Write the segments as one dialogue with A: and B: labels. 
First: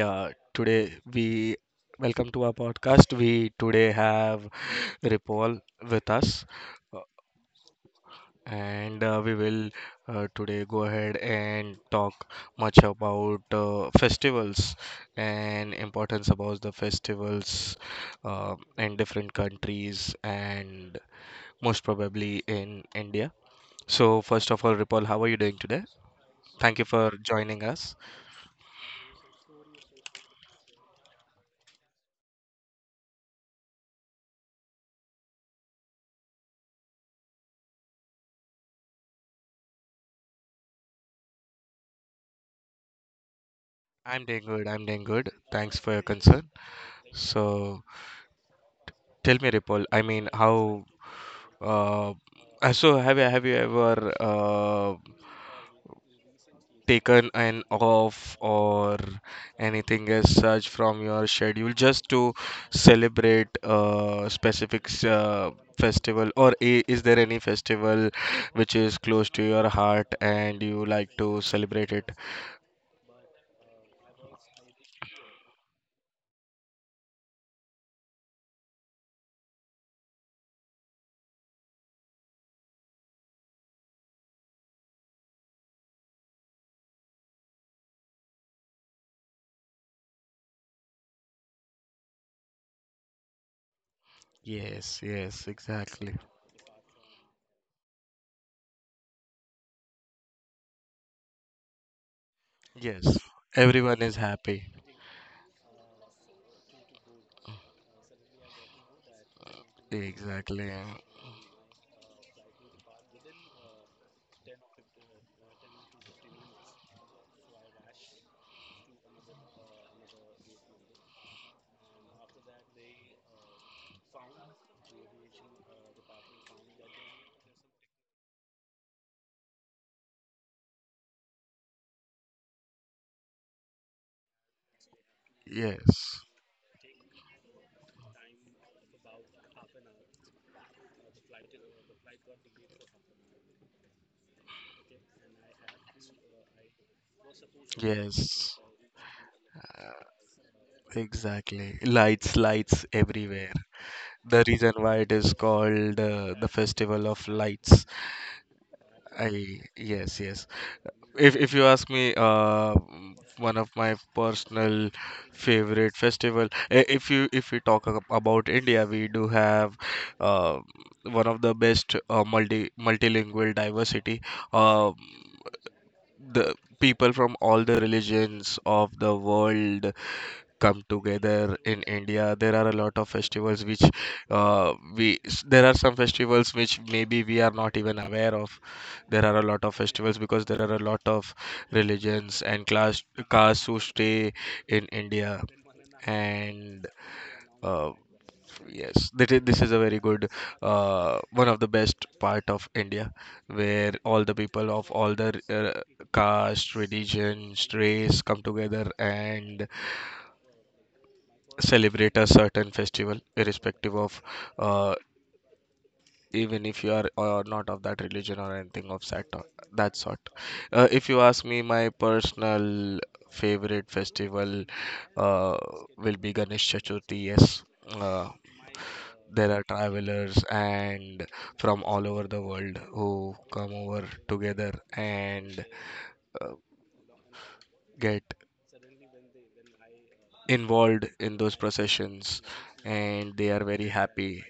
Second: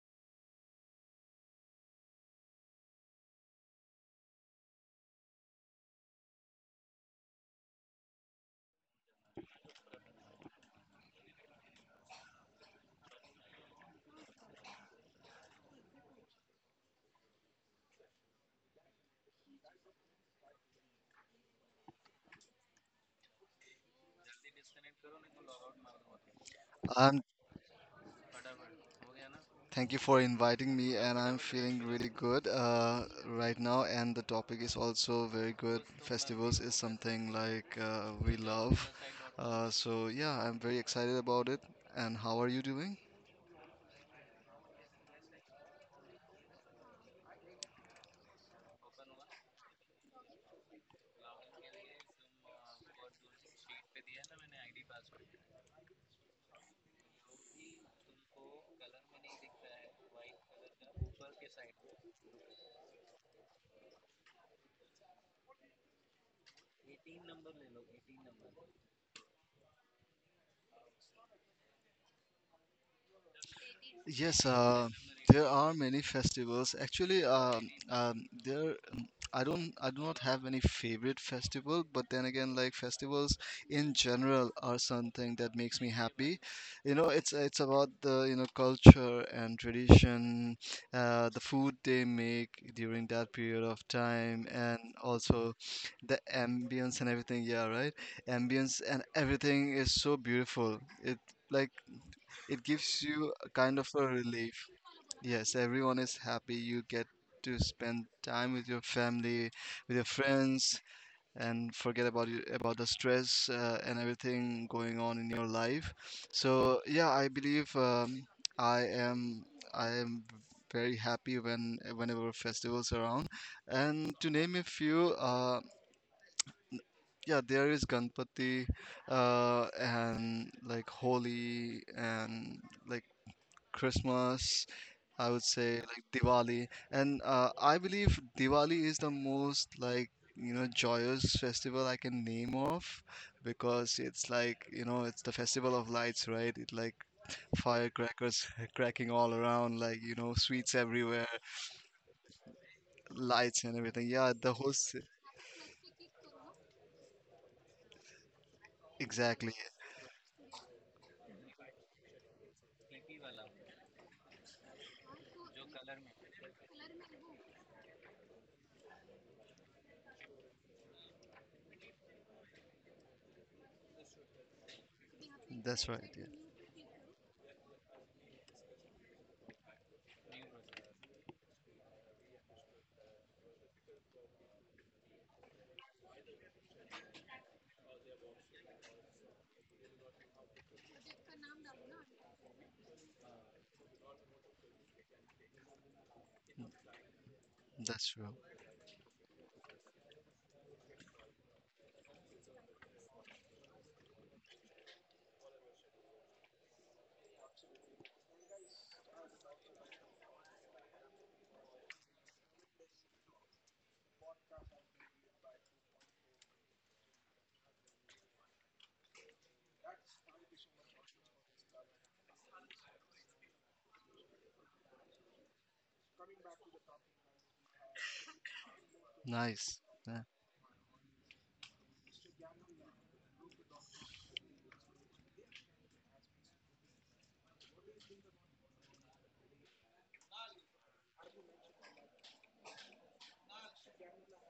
A: today we welcome to our podcast. We today have Ripal with us, uh, and we will today go ahead and talk much about festivals and importance about the festivals in different countries and most probably in India. So, first of all, Ripal, how are you doing today? Thank you for
B: Um,
A: joining us.
B: thank you for inviting me, and I'm feeling really good right now. And the topic is also very good. Festivals is something like, we love. So yeah, I'm very excited about it. And how are you doing?
A: I'm doing good. I'm doing good. Thanks for your concern. So tell me, Ripple. I mean, how? Uh, so have you ever taken an off or anything as such from your schedule just to celebrate a specific festival, or is there any festival which is close to your heart and you like to celebrate it?
B: Yes, there are many festivals. Actually, there I do not have any favorite festival, but then again, like, festivals in general are something that makes me happy. It's about the, culture and tradition, the food they make during that period of time, and
A: Yes, yes,
B: also
A: exactly.
B: the ambience and everything. Yeah, right. Ambience and everything is so beautiful. Like it gives
A: Yes,
B: you a kind of
A: everyone
B: a
A: is happy.
B: relief. Yes, everyone is happy. You get to spend time with your family, with your
A: Exactly.
B: friends, and forget about you, about the stress and everything going on in your life. So yeah, I believe, I am I am very happy whenever festivals are around. And to name a few, yeah, there is Ganpati, and, like, Holi, and, like, Christmas. I would say, like,
A: Yes,
B: Diwali, and I believe Diwali is the most, like, joyous festival I can name off, because it's, like, it's the festival of lights, right? It, like, firecrackers
A: yes.
B: cracking all around, like, sweets everywhere,
A: Exactly. Lights, lights everywhere.
B: lights and everything. Yeah,
A: The reason why it is called the Festival of Lights.
B: exactly.
A: I Yes, yes. If you ask me, one of my personal favorite festival. If you if we talk about India, we do have uh, one of the best multilingual diversity. Uh,
B: That's right. Yeah,
A: the people from all the religions of the world come together in India. There are a lot of festivals which there are some festivals which maybe we are not even aware of. There are a lot of festivals because there are a lot of religions and class castes who stay in India and. Uh,
B: that's true.
A: Yes, that is, this is a very good, one of the best part of India, where all the people of all the caste, religions, race come together and celebrate a certain festival, irrespective of uh, even if you are not of that religion or anything of that that sort. If you ask me, my personal favorite festival uh, will be Ganesh Chaturthi. Yes, uh, there are
B: Nice. Yeah.
A: travelers and from all over the world who come over together and uh, get involved in those processions and they are very happy.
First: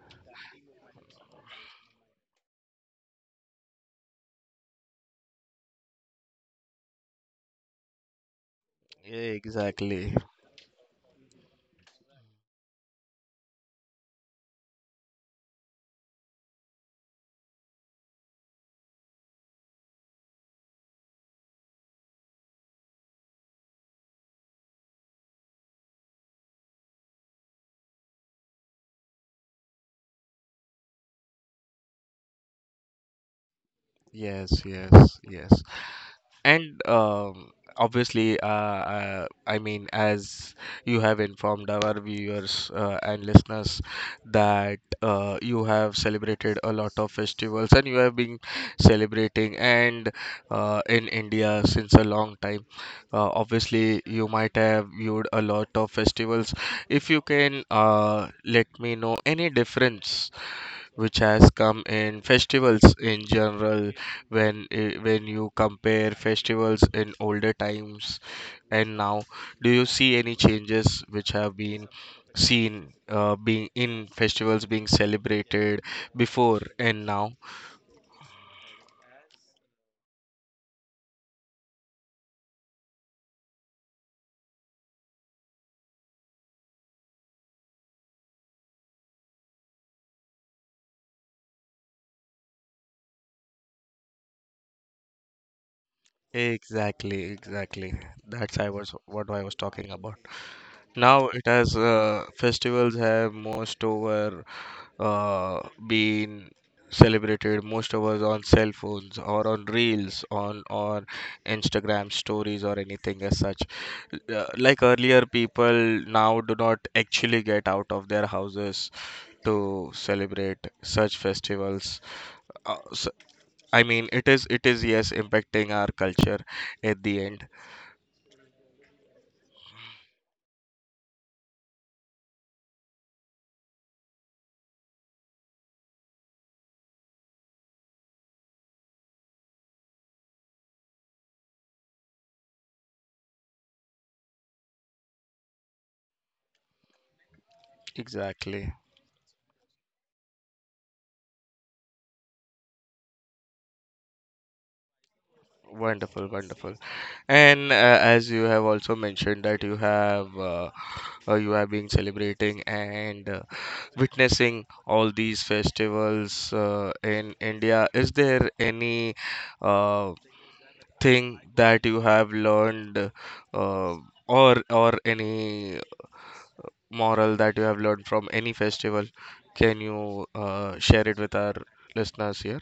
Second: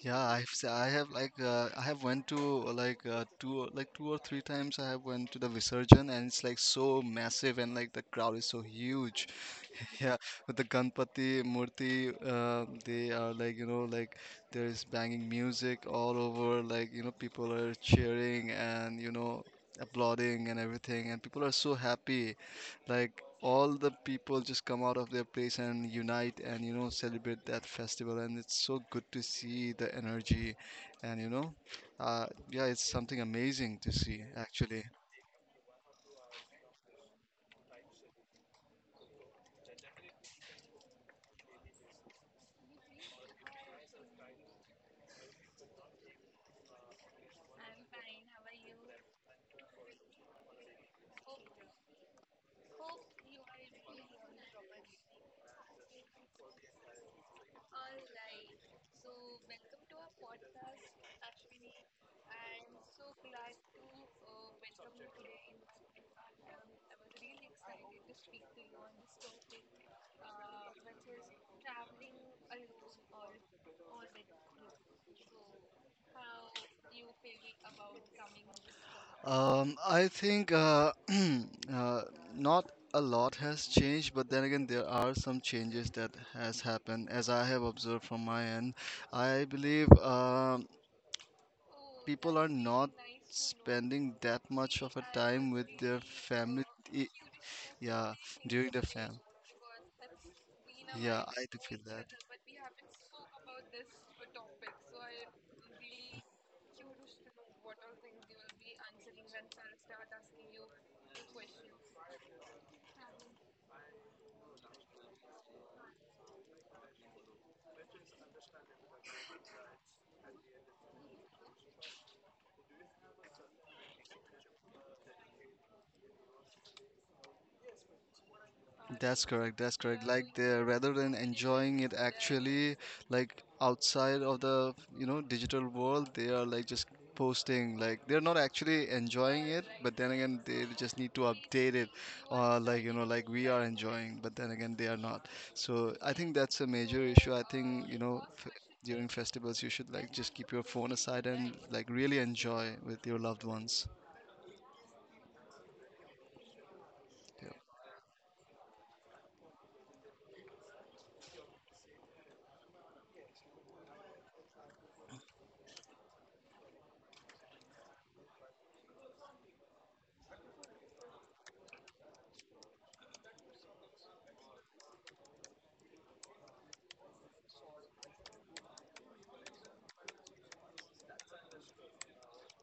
B: Yeah, I have, like, I have went to, like, two or three times I have went to the Visarjan, and it's, like, so massive, and, like, the crowd is so huge.
A: Exactly.
B: Yeah, with the Ganpati Murti, they are, like, like, there is banging music all over, like, people are cheering, and, applauding and everything, and people are so happy. Like, all the people just come out of their place and unite and, celebrate that festival, and it's so good to see the energy, and, yeah, it's something amazing to see
A: Yes,
B: actually.
A: yes, yes. And obviously, I mean, as you have informed our viewers and listeners that you have celebrated a lot of festivals and you have been celebrating and in India since a long time. Obviously, you might have viewed a lot of festivals. If you can let me know any difference which has come in festivals in general when when you compare festivals in older times and now, do you see any changes which have been seen being in festivals being celebrated before and now?
B: I think uh, not a lot has changed, but then again there are some changes that has happened, as I have observed from my end. I believe, people are not spending that much of a time with their family. i-
A: Exactly, exactly,
B: yeah.
A: that's
B: during
A: I
B: the
A: was
B: fam
A: what I was talking about. Now
B: Yeah, I
A: it
B: do
A: has
B: feel that.
A: festivals have most over uh, been celebrated most of us on cell phones or on reels on Instagram stories or anything as such. Like earlier people now do not actually get out of their houses to celebrate such festivals, so, I mean it is yes impacting our culture at the end.
B: That's correct. That's correct. Like, they, rather than enjoying it actually, like, outside of the, digital world, they are, like, just posting, like, they're not actually enjoying it, but then again they just need to update it, like, like, we are enjoying, but then again they are not. So I think that's a major issue. I think,
A: Exactly.
B: during festivals you should, like, just keep your phone aside and, like, really enjoy with your loved ones.
A: Wonderful, wonderful.
B: Yeah.
A: And as you have also mentioned that you have been celebrating and witnessing all these festivals in India, is there any uh, thing that you have learned uh, or any moral that you have learned from any festival? Can you share it with our listeners here?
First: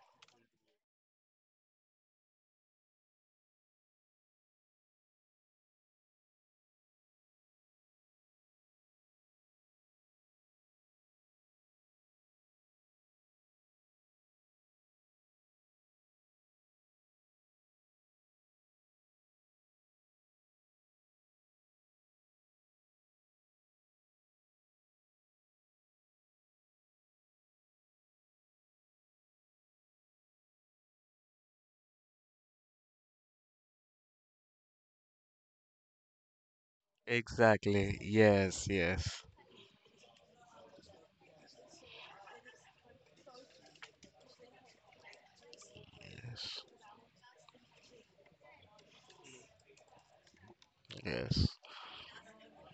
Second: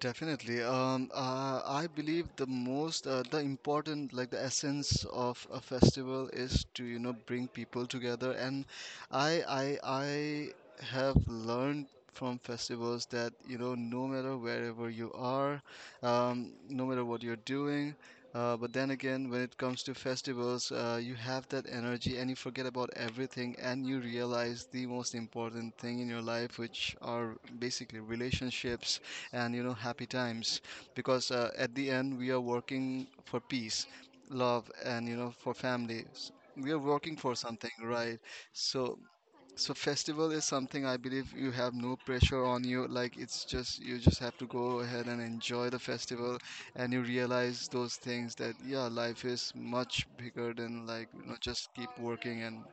B: Definitely. I believe the most, the important, like, the essence of a festival is to, bring people together. And I have learned from festivals that, no matter wherever you are, no matter what you're doing, but then again, when it comes to festivals, you have that energy and you forget about everything, and you realize the most important thing in your life, which are basically relationships and, happy times, because, at the end we are working for peace, love, and, for families. We are working for something,
A: Exactly.
B: right?
A: Yes,
B: So
A: yes,
B: festival is something, I believe, you have no pressure on you. Like, it's just, you just have to go ahead and enjoy the festival.
A: yes,
B: And you realize those things, that, yeah, life is much bigger than, like,
A: yes.
B: just keep working and,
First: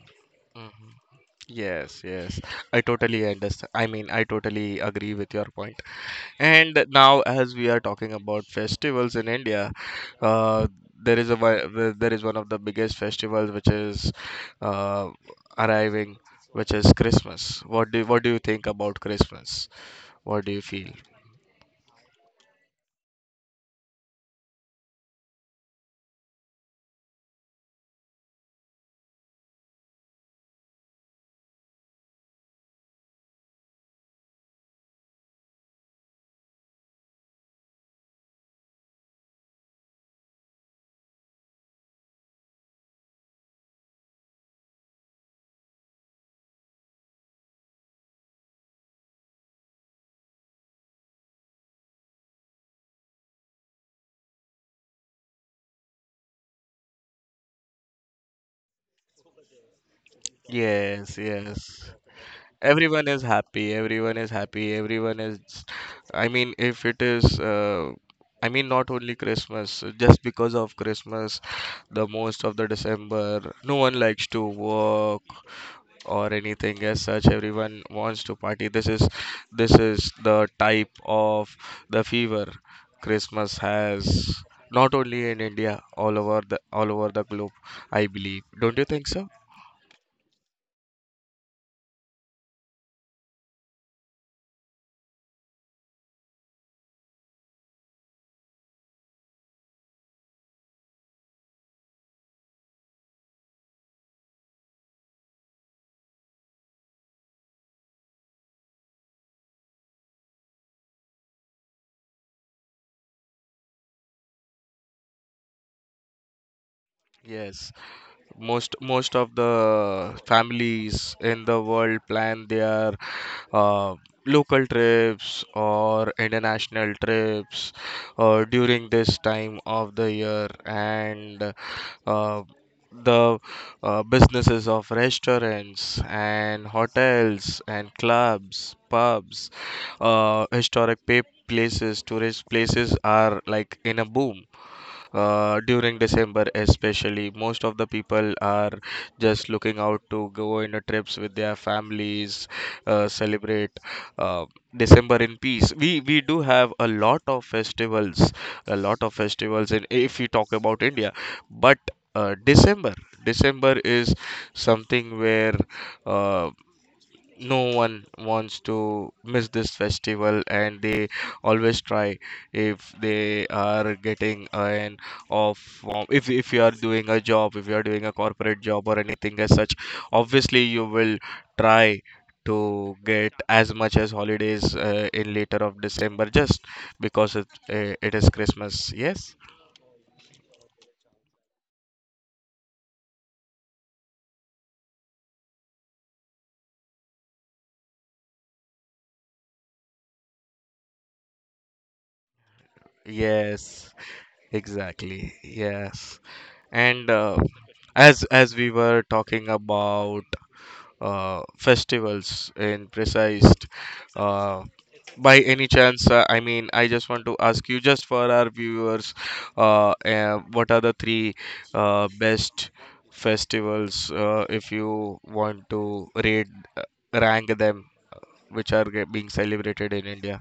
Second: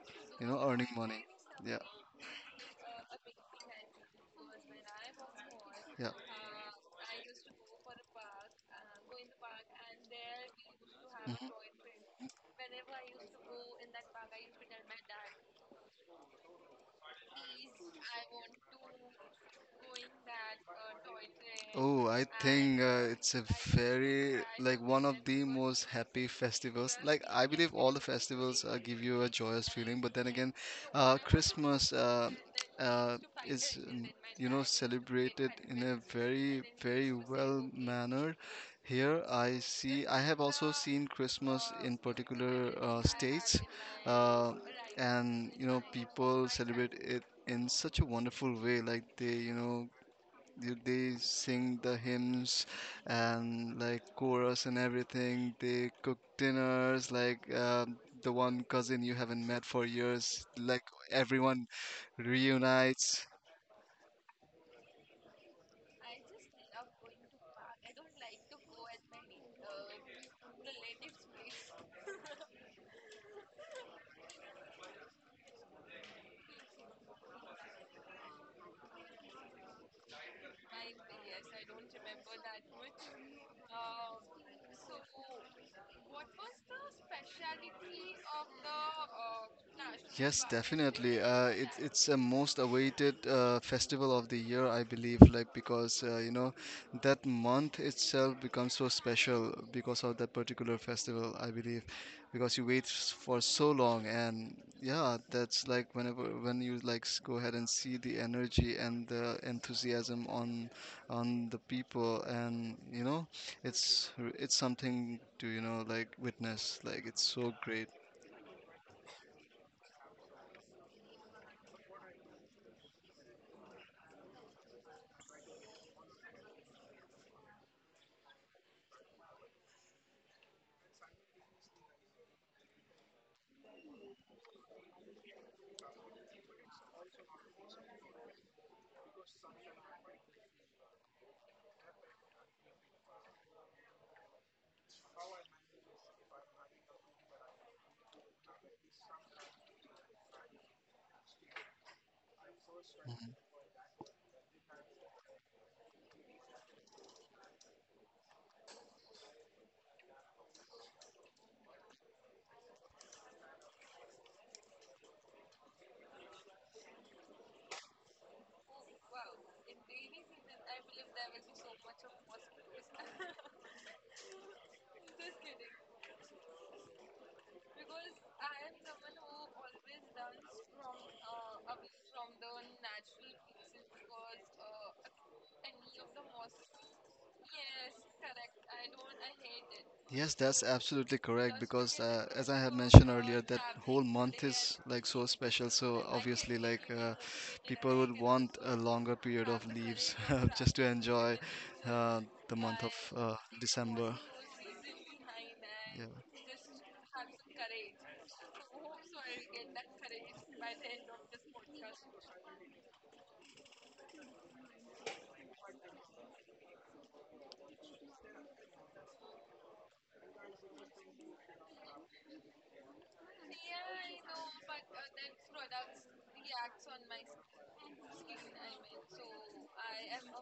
B: earning money. Yeah.
A: Yes, yes. I totally understand. I mean, I totally agree with your point.
B: Yeah.
A: And now, as we are talking about festivals in India, uh, there is a there is one of the biggest festivals which is uh, arriving, which is Christmas. What do you think about Christmas? What do you feel?
B: Oh, I think it's a very, like, one of the most happy festivals. Like, I believe all the festivals give you a joyous feeling, but then again, Christmas uh, is celebrated in a very, very well manner. Here, I have also seen Christmas in particular states, uh, and, people celebrate it in such a wonderful way, like, they sing the hymns and, like, chorus and everything. They cook dinners, like, the one cousin you haven't met for years, like,
A: Yes,
B: everyone
A: yes. Everyone is
B: reunites.
A: happy, everyone is happy, everyone is. I mean if it is I mean not only Christmas, just because of Christmas the most of the December no one likes to work or anything as such, everyone wants to party. This is this is the type of the fever Christmas has, not only in India, all over the globe. I believe, don't you think so?
B: Yes, definitely. It's a most awaited festival of the year, I believe, like, because, that month itself becomes so special because of that particular festival, I believe, because you wait for so long, and, yeah, that's, like, when you, like, go ahead and see the energy and the enthusiasm on the people, and, it's it's something to, like, witness. Like, it's so
A: Yes,
B: great.
A: most of the families in the world plan their uh, local trips or international trips during this time of the year, and uh, the businesses of restaurants and hotels and clubs, pubs, historic places, tourist places are like in a boom during December, especially most of the people are just looking out to go in a trips with their families, celebrate uh, December in peace. We do have a lot of festivals, a lot of festivals in, if you talk about India, but uh, December December is something where uh, no one wants to miss this festival and they always try, if they are getting an off, if you are doing a job, if you are doing a corporate job or anything as such, obviously you will try to get as much as holidays in later of December, just because it it is Christmas. Yes,
B: Yes, that's absolutely correct, because, as I have mentioned earlier, that whole month is, like, so special. So obviously, like, people would want a longer period of leaves just to enjoy uh, the month of
A: yes,
B: December.
A: exactly,
B: Yeah.
A: yes. And as we were talking about festivals in precise, uh, by any chance I mean I just want to ask you, just for our viewers, what are the three best festivals if you want to rate, rank them, which are being celebrated in India?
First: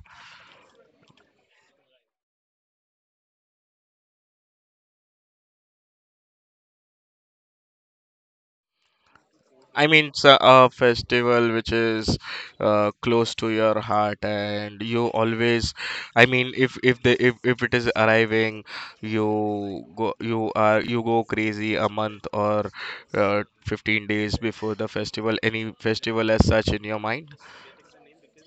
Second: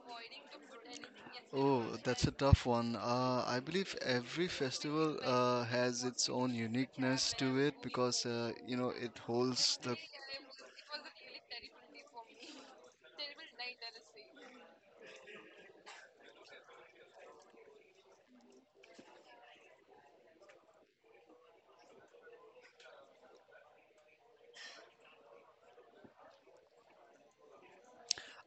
B: Oh, that's a right tough one. I believe every festival has its own uniqueness to it, because, it holds
A: I
B: the.
A: mean, it's a festival which is close to your heart, and you always, I mean, if the if it is arriving, you go you go crazy a month or 15 days before the festival, any festival as such in your mind?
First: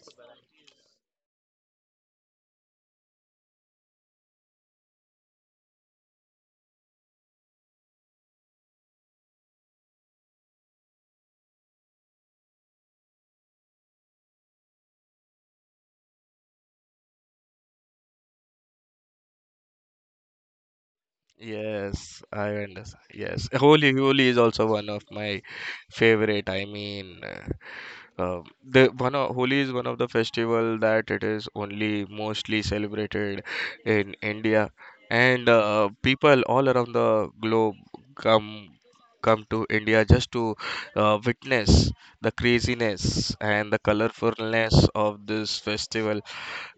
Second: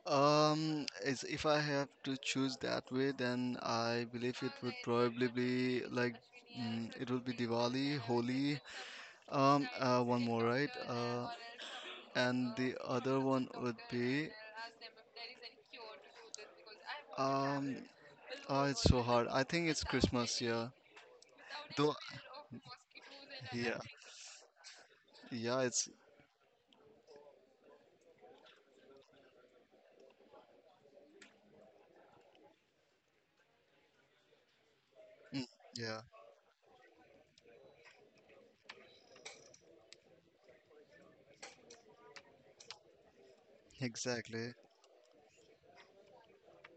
B: Is If I have to choose that way, then I believe it would probably be, like, it will be Diwali, Holi, one more, right? And the other one would be, um, oh, it's so hard. I think it's Christmas, yeah. Though,
A: Yes, I understand. Yes,
B: yeah,
A: Holi is also one of my
B: yeah,
A: favorite. I mean. Uh, the one of Holi is one of the festival that it is only mostly celebrated in India,
B: mm,
A: and
B: yeah,
A: people all around the globe come come to India just to witness the craziness and the
B: exactly.
A: colorfulness of this festival.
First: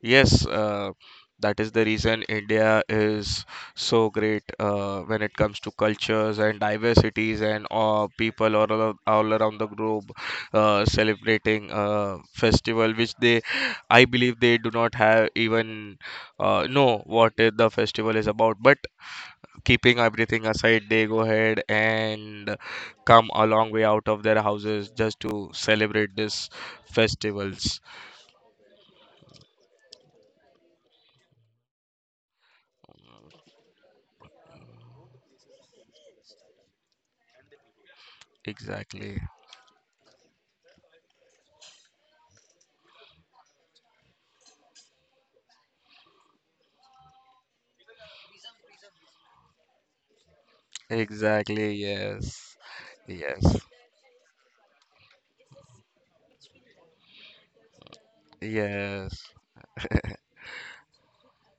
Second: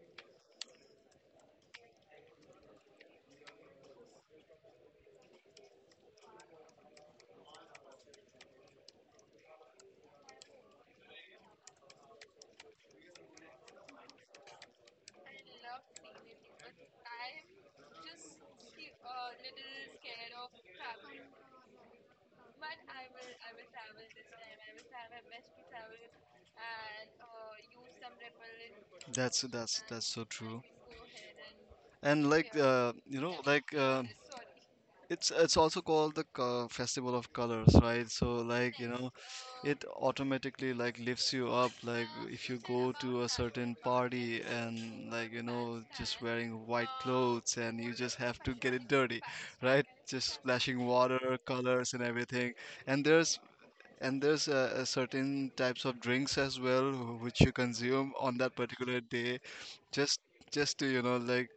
A: Yes, that is the reason India is so great when it comes to cultures and diversities and people all around the globe celebrating a festival which they, I believe, they do not have even know what the festival is about. But keeping everything aside, they go ahead and come a long way out of their houses just to celebrate these festivals.
B: That's so true. And, like, like, it's also called the, Festival of Colors, right? So, like,
A: Exactly.
B: it automatically, like, lifts you up. Like, if you go to a certain party and, like, just wearing white clothes and you just have to get it dirty, right? Just splashing water,
A: Exactly,
B: colors, and everything.
A: yes.
B: And there's
A: Yes.
B: and there's certain types of drinks as well, which you consume on that particular
A: Yes.
B: day, just just to, like,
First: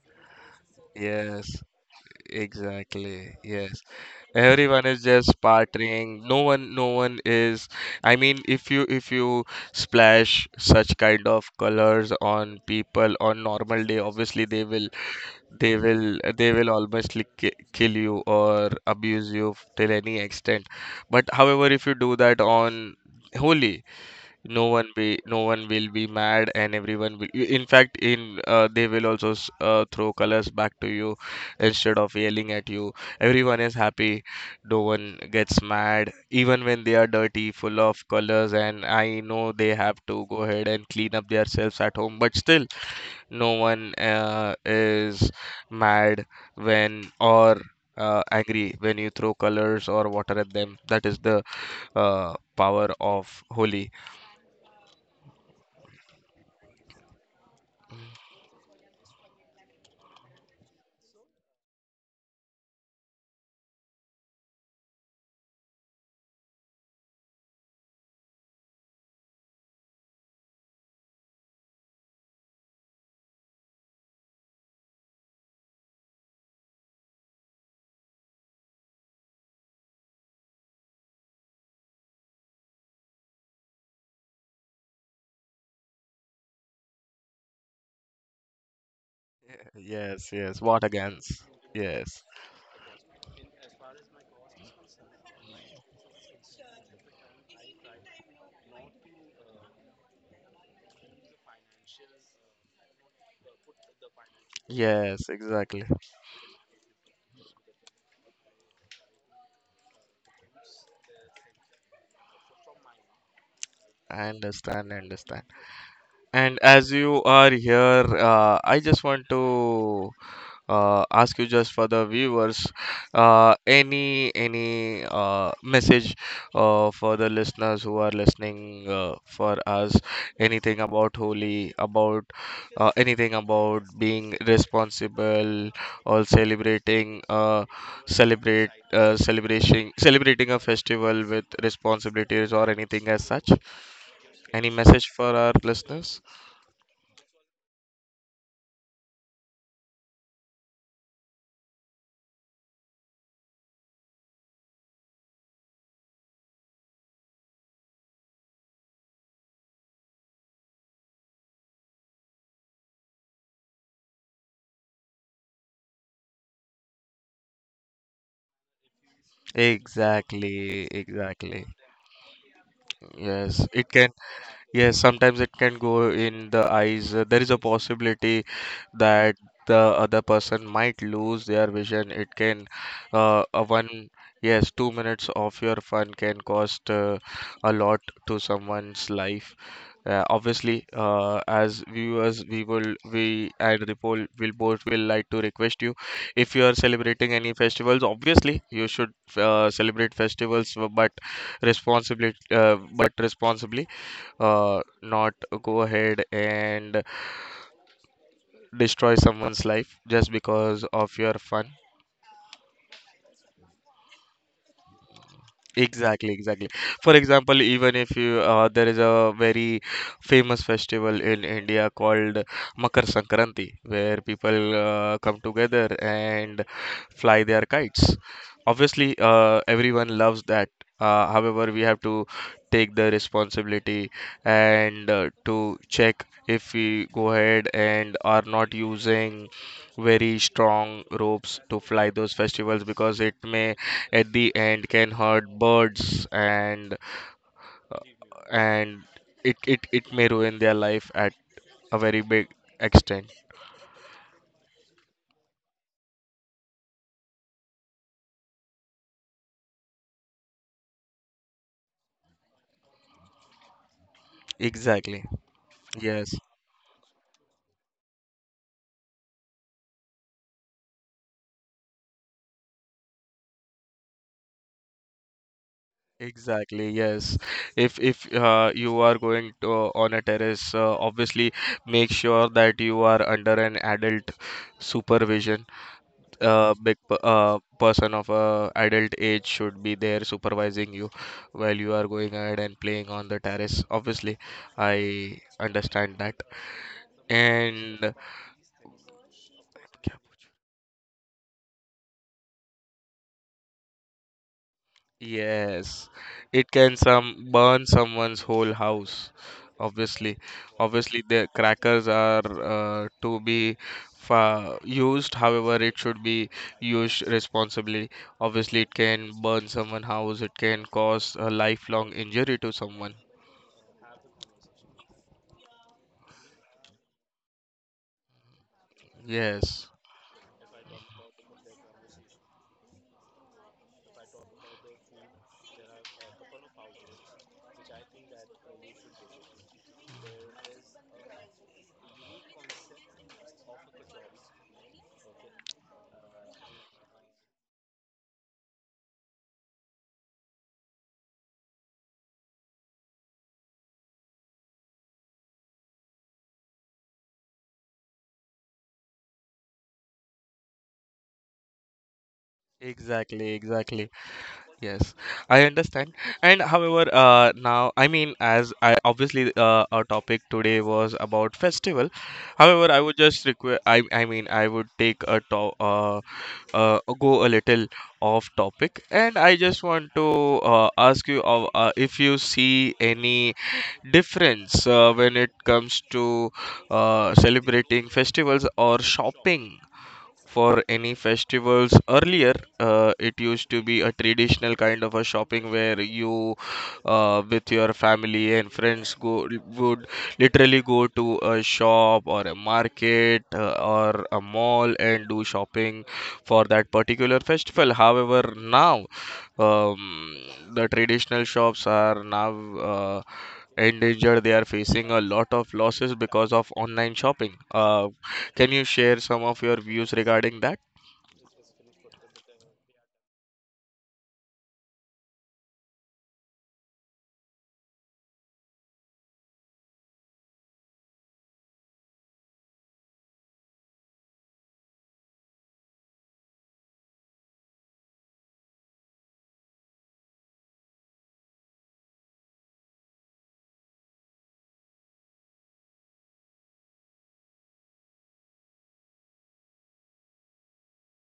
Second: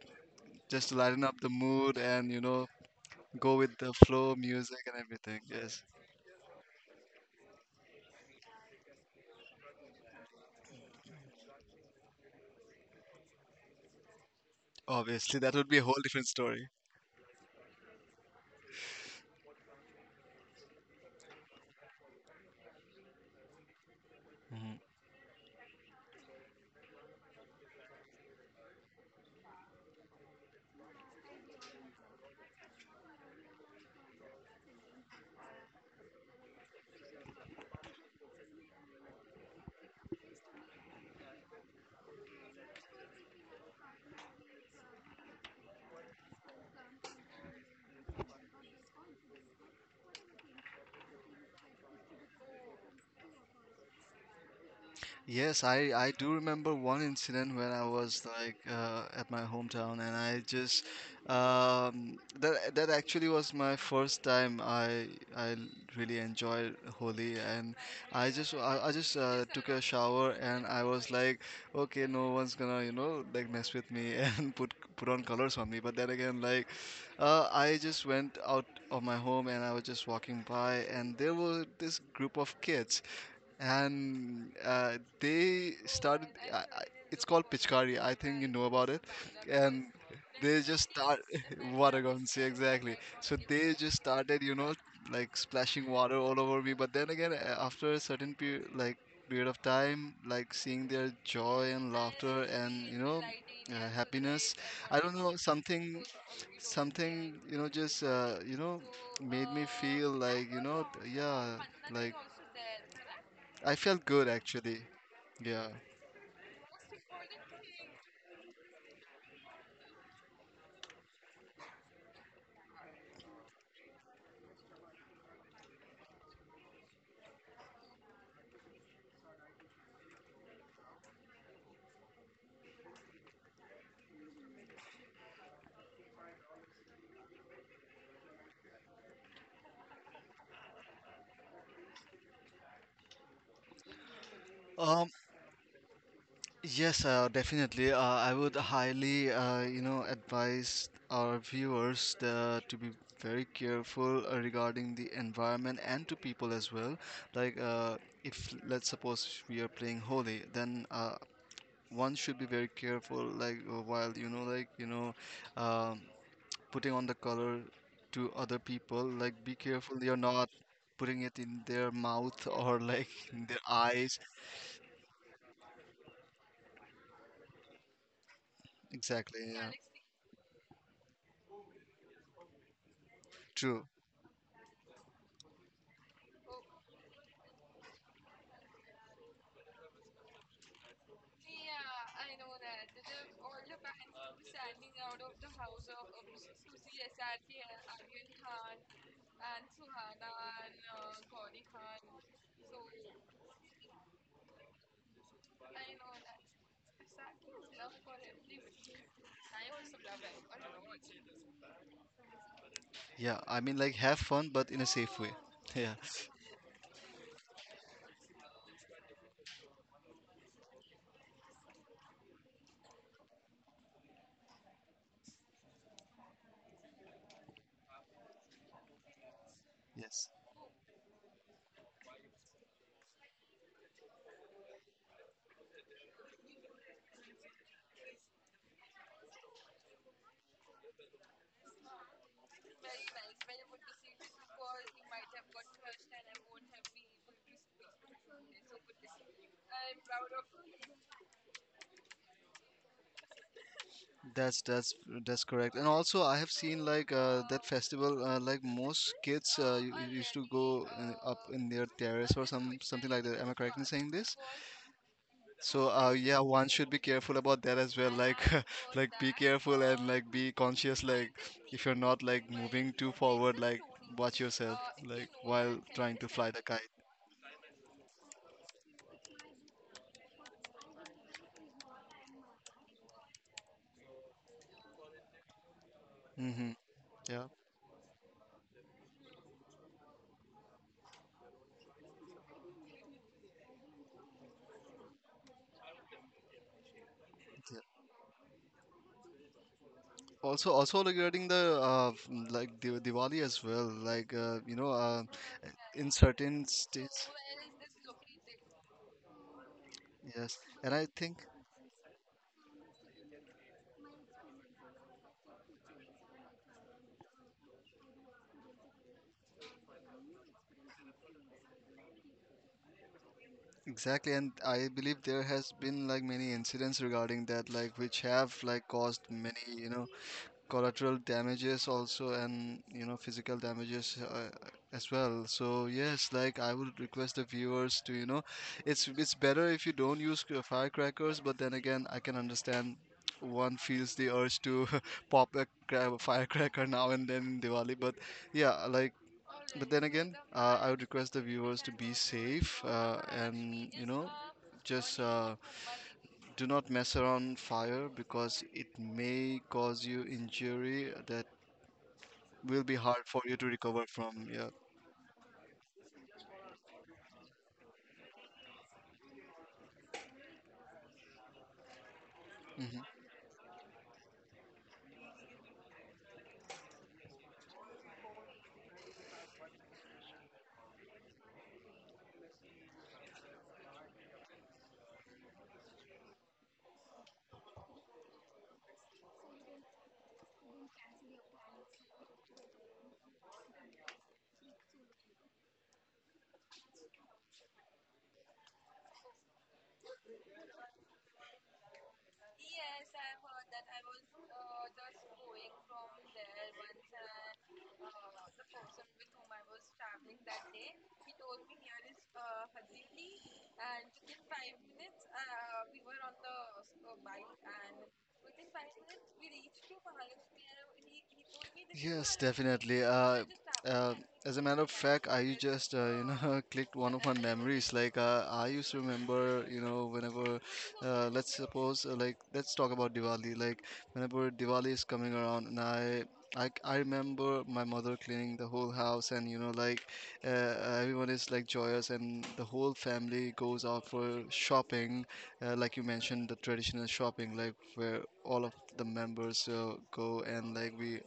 B: just to lighten up the
A: Yes.
B: mood and,
A: Exactly.
B: go with
A: Yes.
B: the flow, music
A: Everyone
B: and
A: is
B: everything.
A: just
B: Yes,
A: partying. No one, is. I mean if you splash such kind of colors on people on normal day, obviously they will,
B: obviously that would
A: they
B: be a whole
A: will
B: different
A: they
B: story.
A: will almost kill you or abuse you till any extent. But however if you do that on Holi, no one will be mad, and everyone will in fact in they will also throw colors back to you instead of yelling at you. Everyone is happy, no one gets mad even when they are dirty full of colors, and I know they have to go ahead and clean up themselves at home, but still no one is mad when, or angry when you throw colors or water at them. That is the power of Holi.
B: Yes, I do remember one incident when I was, like, at my hometown, and I just that that actually was my first time. I really enjoyed Holi, and I just took a shower, and I was, like, okay, no one's gonna, like, mess with me and put on colors on me, but then again, like, I just went out of my home and I was just walking by, and there were this group of kids, and, they started. It's called Pichkari. I think you know about it, and
A: Yes,
B: they
A: yes. What
B: just start
A: against?
B: water
A: Yes.
B: guns. Yeah, exactly. So they just started, like, splashing water all over me, but then again, after a certain period of time, like, seeing their joy and laughter and, happiness. I don't
A: Yes,
B: know,
A: exactly.
B: something, just, made me feel, like, yeah, like, I felt good
A: I
B: actually.
A: understand, I understand.
B: Yeah.
A: And as you are here, I just want to ask you, just for the viewers, any message for the listeners who are listening for us, anything about Holi, about anything about being responsible or celebrating celebrate celebrating celebrating a festival with responsibilities or anything as such. Any
B: Um,
A: message for our listeners?
B: Yes, definitely. I would highly, advise our viewers, to be very careful regarding the environment and to people as well. Like, if, let's suppose, we are playing Holi, then, one should be very careful, like, while, like, um, putting on the color to other people. Like, be careful you're not
A: Exactly,
B: putting it in
A: exactly.
B: their mouth or like in their
A: Yes, it can.
B: eyes.
A: Yes, sometimes it can go in the eyes. There is a possibility that
B: Exactly. Yeah.
A: the other person might lose their vision. It can, uh, a
B: True.
A: one, yes, 2 minutes of your fun can cost a lot to someone's life. Obviously, as viewers, we will, we and Ripple will both will like to request you, if you are celebrating any festivals. Obviously, you should celebrate festivals, but responsibly, but responsibly not go ahead and destroy someone's life just because of your fun.
B: Yeah, I mean, like, have fun, but in a safe way. Yeah.
A: Exactly, exactly. For example, even if you there is a very famous festival in India called Makar Sankranti, where people come together and fly their kites. Obviously, everyone
B: Yes,
A: loves that. However, we have to take the responsibility and to check if we go ahead and are not using very strong ropes to fly those festivals, because it may at the end can hurt birds, and and it may ruin their life at a very big extent.
B: that's that's that's correct. And also, I have seen, like, that festival. Like most kids, used to go, up in their terrace, or something like that. Am I correct in saying this?
A: Exactly.
B: So
A: Yes.
B: yeah, one should be careful about that as well. Like, like, be careful, and, like, be conscious. Like, if you're not, like, moving too forward, like, watch yourself. Like, while trying to fly the kite.
A: Exactly. Yes. If you are going to on a terrace, obviously make sure that you are under an adult supervision.
B: Mm-hmm.
A: A
B: Yeah.
A: person of adult age should be there supervising you while you are going ahead and playing on the terrace. Obviously, I understand that. And
B: Also regarding the f- m- like Di Diwali as well,
A: yes,
B: in certain
A: it can
B: states,
A: some burn someone's whole house. Obviously,
B: yes, and I
A: obviously,
B: think
A: the crackers are to be fa used. However, it should be used responsibly. Obviously, it can burn someone's house. It can cause a lifelong injury to someone.
B: exactly, and I believe there has been like many incidents regarding that, like which have like caused many,
A: Yes,
B: you know, collateral damages also, and you know, physical damages as well. So yes, like I would request the viewers to, you know, it's better if you don't use firecrackers, but then again I can understand one feels the urge to pop a firecracker now and then in Diwali, but yeah, like, but then again, I would request the viewers to be safe, and you know, just do not mess around fire, because it may cause you injury that will be hard for
A: exactly,
B: you to recover
A: exactly.
B: from. Yeah.
A: Yes, I understand. And however, now, I mean, as I obviously our topic today was about festival. However,
B: Hmm.
A: I would just request. I mean, I would take a to uh go a little off topic, and I just want to ask you of if you see any difference when it comes to celebrating festivals or shopping for any festivals earlier. It used to be a traditional kind of a shopping where you, with your family and friends, go would literally go to a shop or a market, or a mall, and do shopping for that particular festival. However, now, um, the traditional shops are now, uh, endangered. They are facing a lot of losses because of online shopping. Can you share some of your views regarding that?
B: Yes, definitely. Uh, as a matter of fact, I just, you know, clicked one of my memories. I used to remember, you know, whenever let's suppose, like, let's talk about Diwali. Like, whenever Diwali is coming around, I remember my mother cleaning the whole house, and you know, like, everyone is like joyous, and the whole family goes out for shopping, like you mentioned, the traditional shopping, like where all of the members go, and like we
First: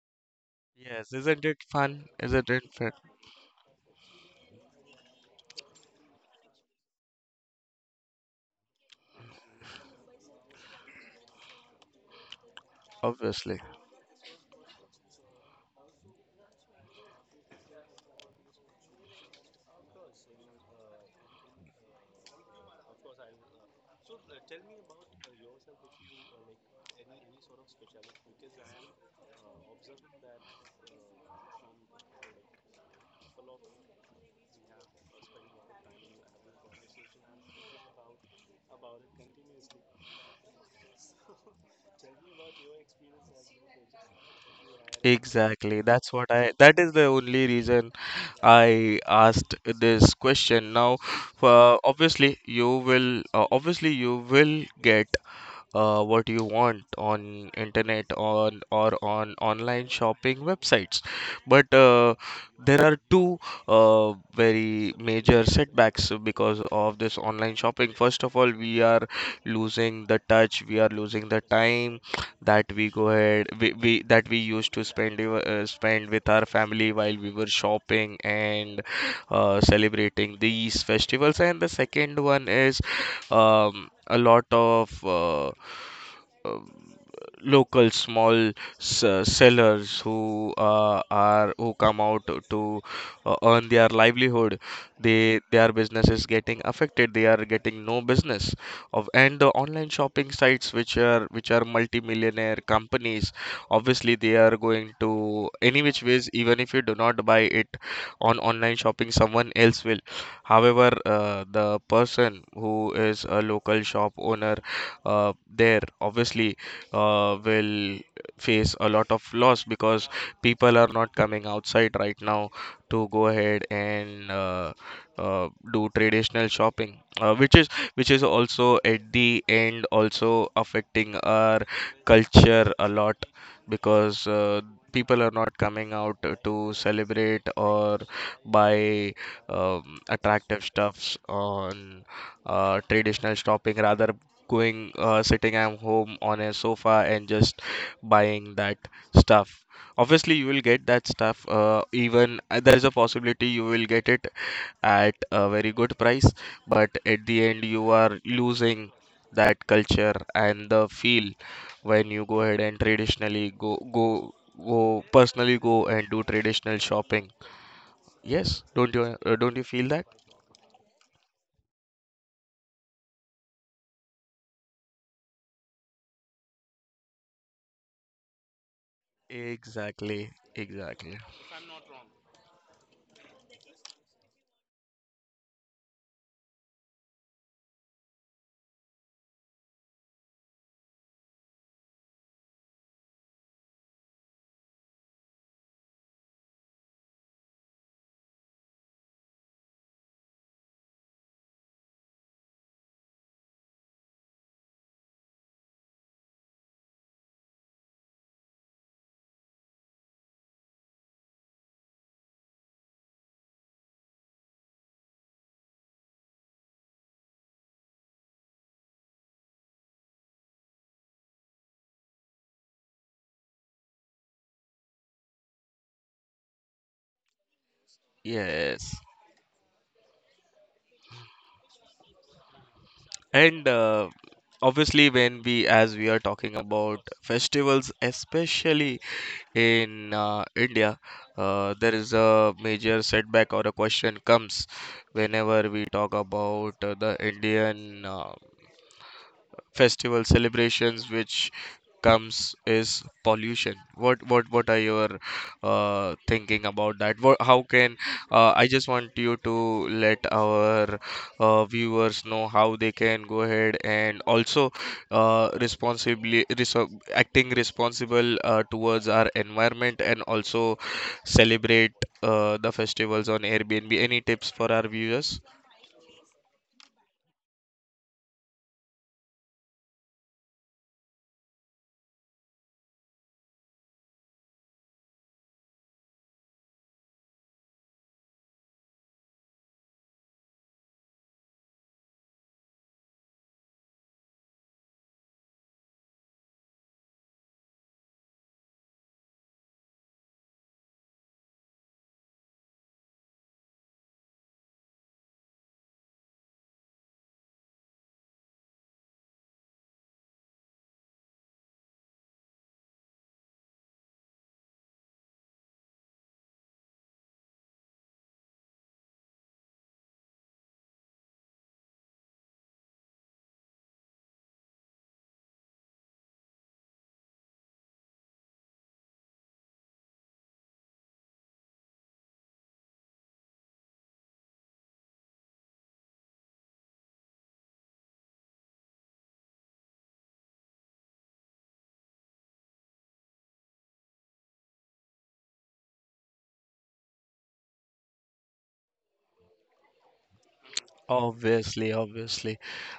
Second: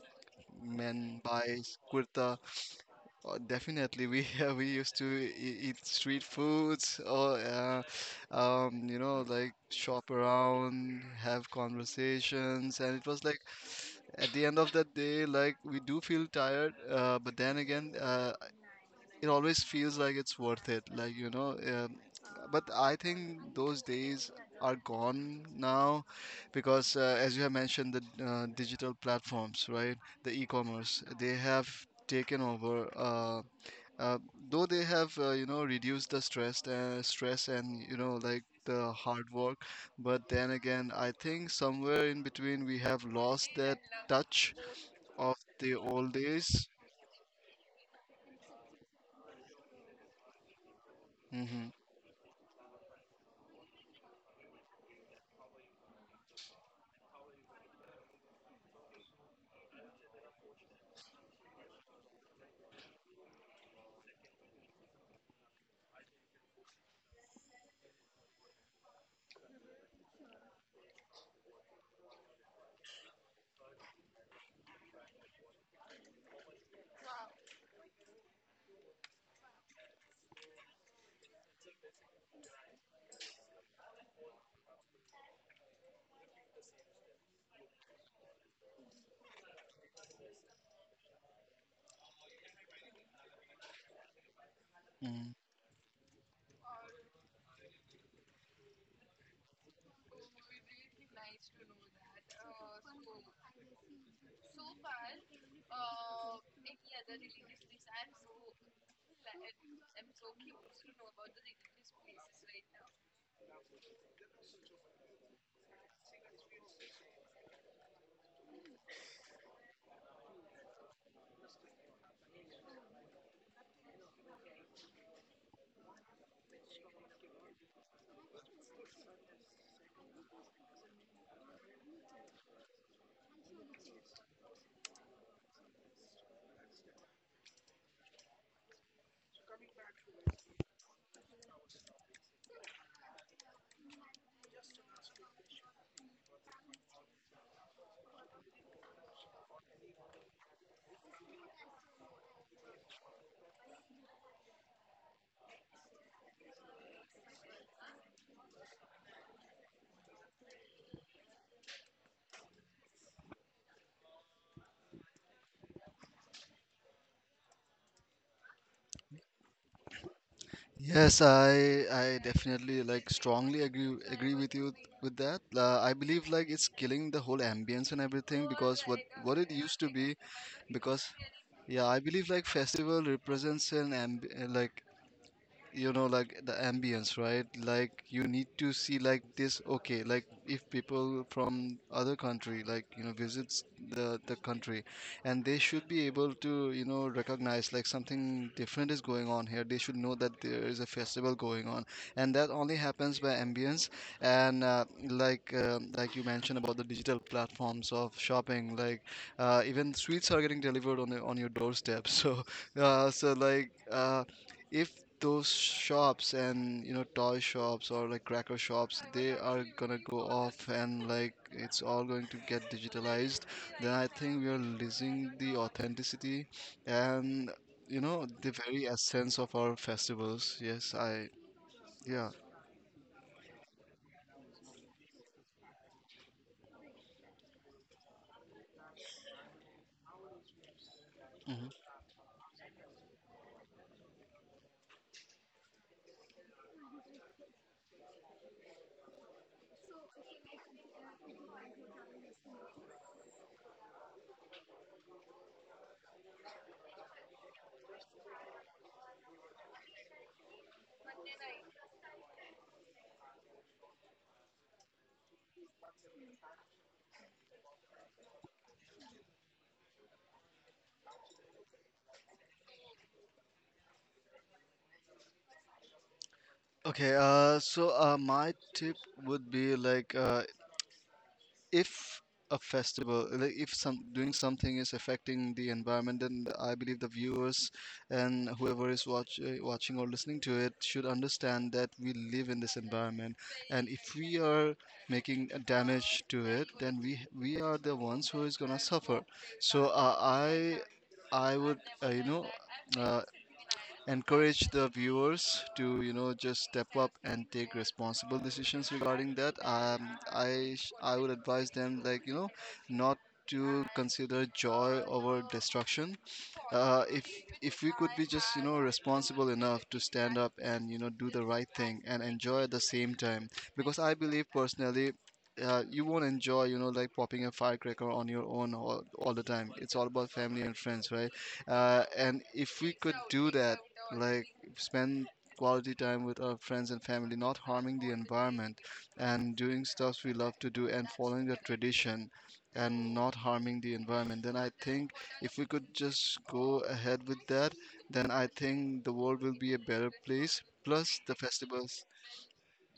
A: Yes,
B: men
A: isn't it
B: buys
A: fun,
B: kurta.
A: isn't it fun?
B: Definitely, we we used to eat street foods, or you know, like shop around, have conversations, and it was like,
A: Obviously.
B: at the end of the day, like we do feel tired, but then again, it always feels like it's worth it, like you know, but I think those days are gone now, because as you have mentioned, the digital platforms, right, the e-commerce, they have taken over uh, though they have, you know, reduced the stress and you know, like the hard work, but then again I think somewhere in between we have lost that touch of the
A: Exactly,
B: old
A: that's what I
B: days.
A: that is the only reason I asked this question now.
B: Hmm.
A: Obviously you will, obviously you will get what you want on internet on or on online shopping websites, but there are two very major setbacks because of this online shopping. First of all, we are losing the touch, we are losing the time that we go ahead we that we used to spend spend with our family while we were shopping and celebrating these festivals. And the second one is, a lot of uh, local small sellers who are, who come out to earn their livelihood, they, their business is getting affected, they are getting no business of. And the online shopping sites, which are, which are multi-millionaire companies, obviously they are going to any which ways. Even if you do not buy it on online shopping, someone else will. However, the person who is a local shop owner, there obviously will face a lot of loss, because people are not coming outside right now to go ahead and do traditional shopping, which is also at the end also affecting our culture a lot, because people are not coming out to celebrate or buy attractive stuffs on traditional shopping, rather going sitting at home on a sofa and just buying that stuff. Obviously, you will get that stuff. Even there is a possibility you will get it at a very good price, but at the end, you are losing that culture and the feel when you go ahead and traditionally go go go personally go and do traditional shopping. Yes, don't you feel that?
B: Yes, I definitely like strongly agree with you with that. I believe like it's killing the whole ambience and everything, because what it used to be,
A: Exactly,
B: because
A: exactly.
B: yeah, I believe like festival represents an amb like, you know, like the ambience, right, like you need to see like this. Okay, like if people from other country, like you know, visits the country, and they should be able to, you know, recognize like something different is going on here. They should know that there is a festival going on, and that only happens by ambience. And like, like you mentioned about the digital platforms of shopping, like, even sweets are getting delivered on on your doorstep. So, uh, so like uh, if those shops and you know, toy shops or like cracker shops, they are gonna go off, and like it's all going to get digitalized, then I think we are losing the authenticity and you know, the very
A: Yes.
B: essence of our festivals. Yes, I yeah
A: And obviously, as we are talking about festivals, especially in India,
B: hmm.
A: there is a major setback or a question comes whenever we talk about the Indian festival celebrations, which comes, is pollution. What are your thinking about that? How can, I just want you to let our viewers know how they can go ahead and also responsibly acting responsible towards our environment, and also celebrate the festivals on airbnb. Any tips for our viewers?
B: Okay, so my tip would be like, if a festival, like if some doing something is affecting the environment, then I believe the viewers and whoever is watch, watching or listening to it should understand that we live in this environment, and if we are making a damage to it, then we are the ones who is gonna suffer. So I would, you know, uh, encourage the viewers to, you know, just step up and take responsible decisions regarding that. I would advise them, like, you know, not to consider joy over destruction. Uh, if if we could be just, you know, responsible enough to stand up and, you know, do the right thing and enjoy at the same time, because I believe personally, you won't enjoy, you know, like popping a firecracker on your own, all the time. It's all about family and friends, right? And if we could do that, like spend quality time with our friends and family, not harming the environment, and doing stuff we love to do and following the tradition and not harming the environment, then I think if we could just go ahead with that, then I think the world will be a better place. Plus the
A: Obviously,
B: festivals,
A: obviously.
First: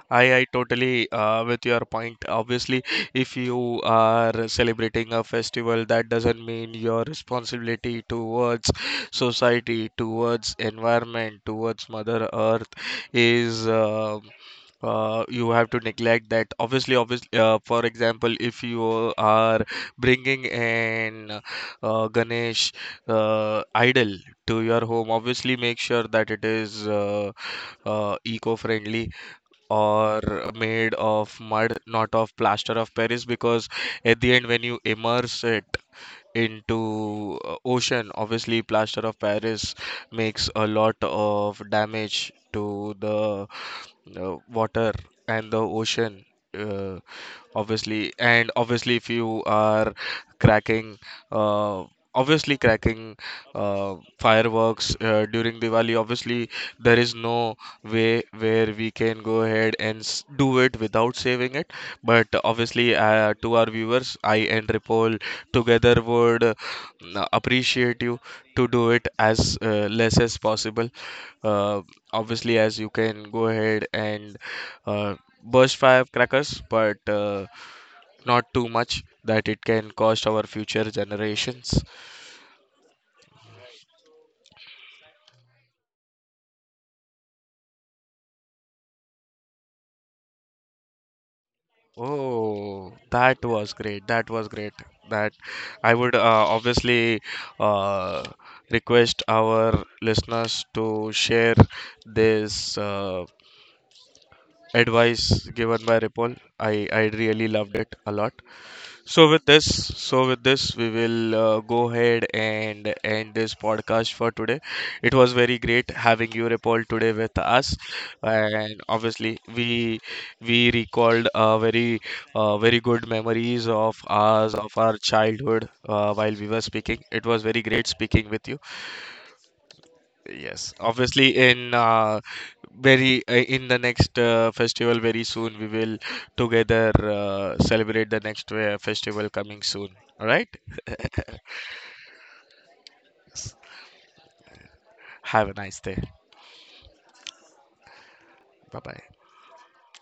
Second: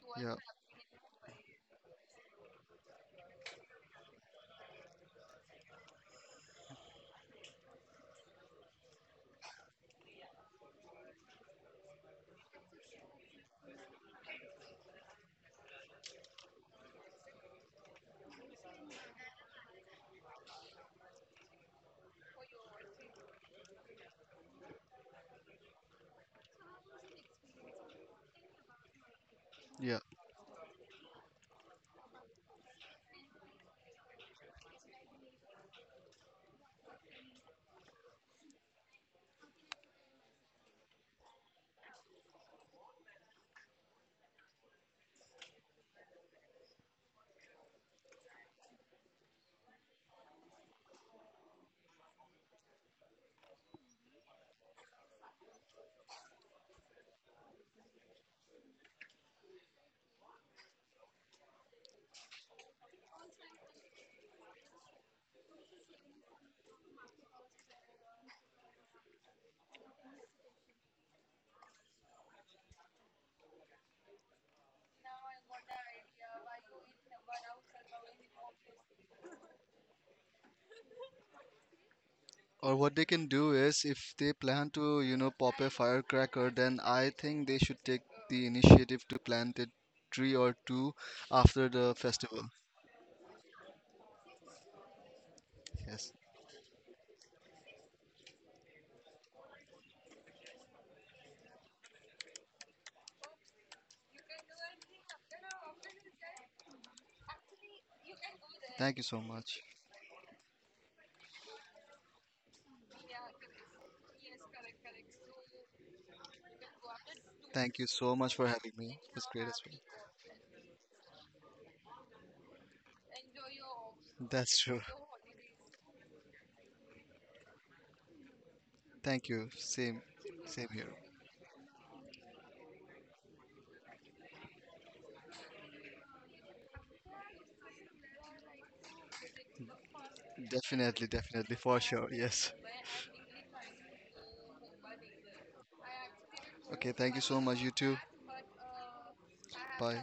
B: yeah,
A: I totally with your point. Obviously, if you are celebrating a festival, that doesn't mean your responsibility towards society, towards environment, towards Mother Earth is you have to neglect that. Obviously, obviously, for example, if you are bringing an Ganesh idle to your home, obviously make sure that it is eco-friendly
B: yeah.
A: or made of mud, not of plaster of paris, because at the end when you immerse it into ocean, obviously plaster of paris makes a lot of damage to the water and the ocean. uh, Obviously, and obviously if you are cracking, uh, obviously cracking fireworks during Diwali, obviously there is no way where we can go ahead and do it without saving it. But obviously, to our viewers, I and Ripple together would appreciate you to do it as less as possible. Uh, Obviously, as you can go ahead and uh, burst firecrackers, but not too much that it can cost our future generations.
B: Or what they can do is, if they plan to, you know, pop a firecracker, then I think they should take the initiative to plant a tree or two after the festival.
A: Oh, that was great. That was great. That I
B: Yes.
A: would obviously uh, request our listeners to share this advice given by Ripple. I really loved it a lot.
B: Thank you so much.
A: So with this, we will go ahead and end this podcast for today. It was very great having you, Ripple, today with us,
B: Thank you so much for having
A: and
B: me. It was
A: obviously
B: great as well.
A: we recalled very good memories of ours,
B: That's
A: of
B: true.
A: our childhood, while we were speaking. It was very great speaking with you.
B: Thank you. Same, same
A: Yes,
B: here.
A: obviously in very in the next festival very soon, we will together celebrate the next festival coming soon. All right?
B: Definitely, definitely, for sure. Yes.
A: Have a nice day.
B: Okay, thank you so much, you too.
A: Bye bye.
B: Bye.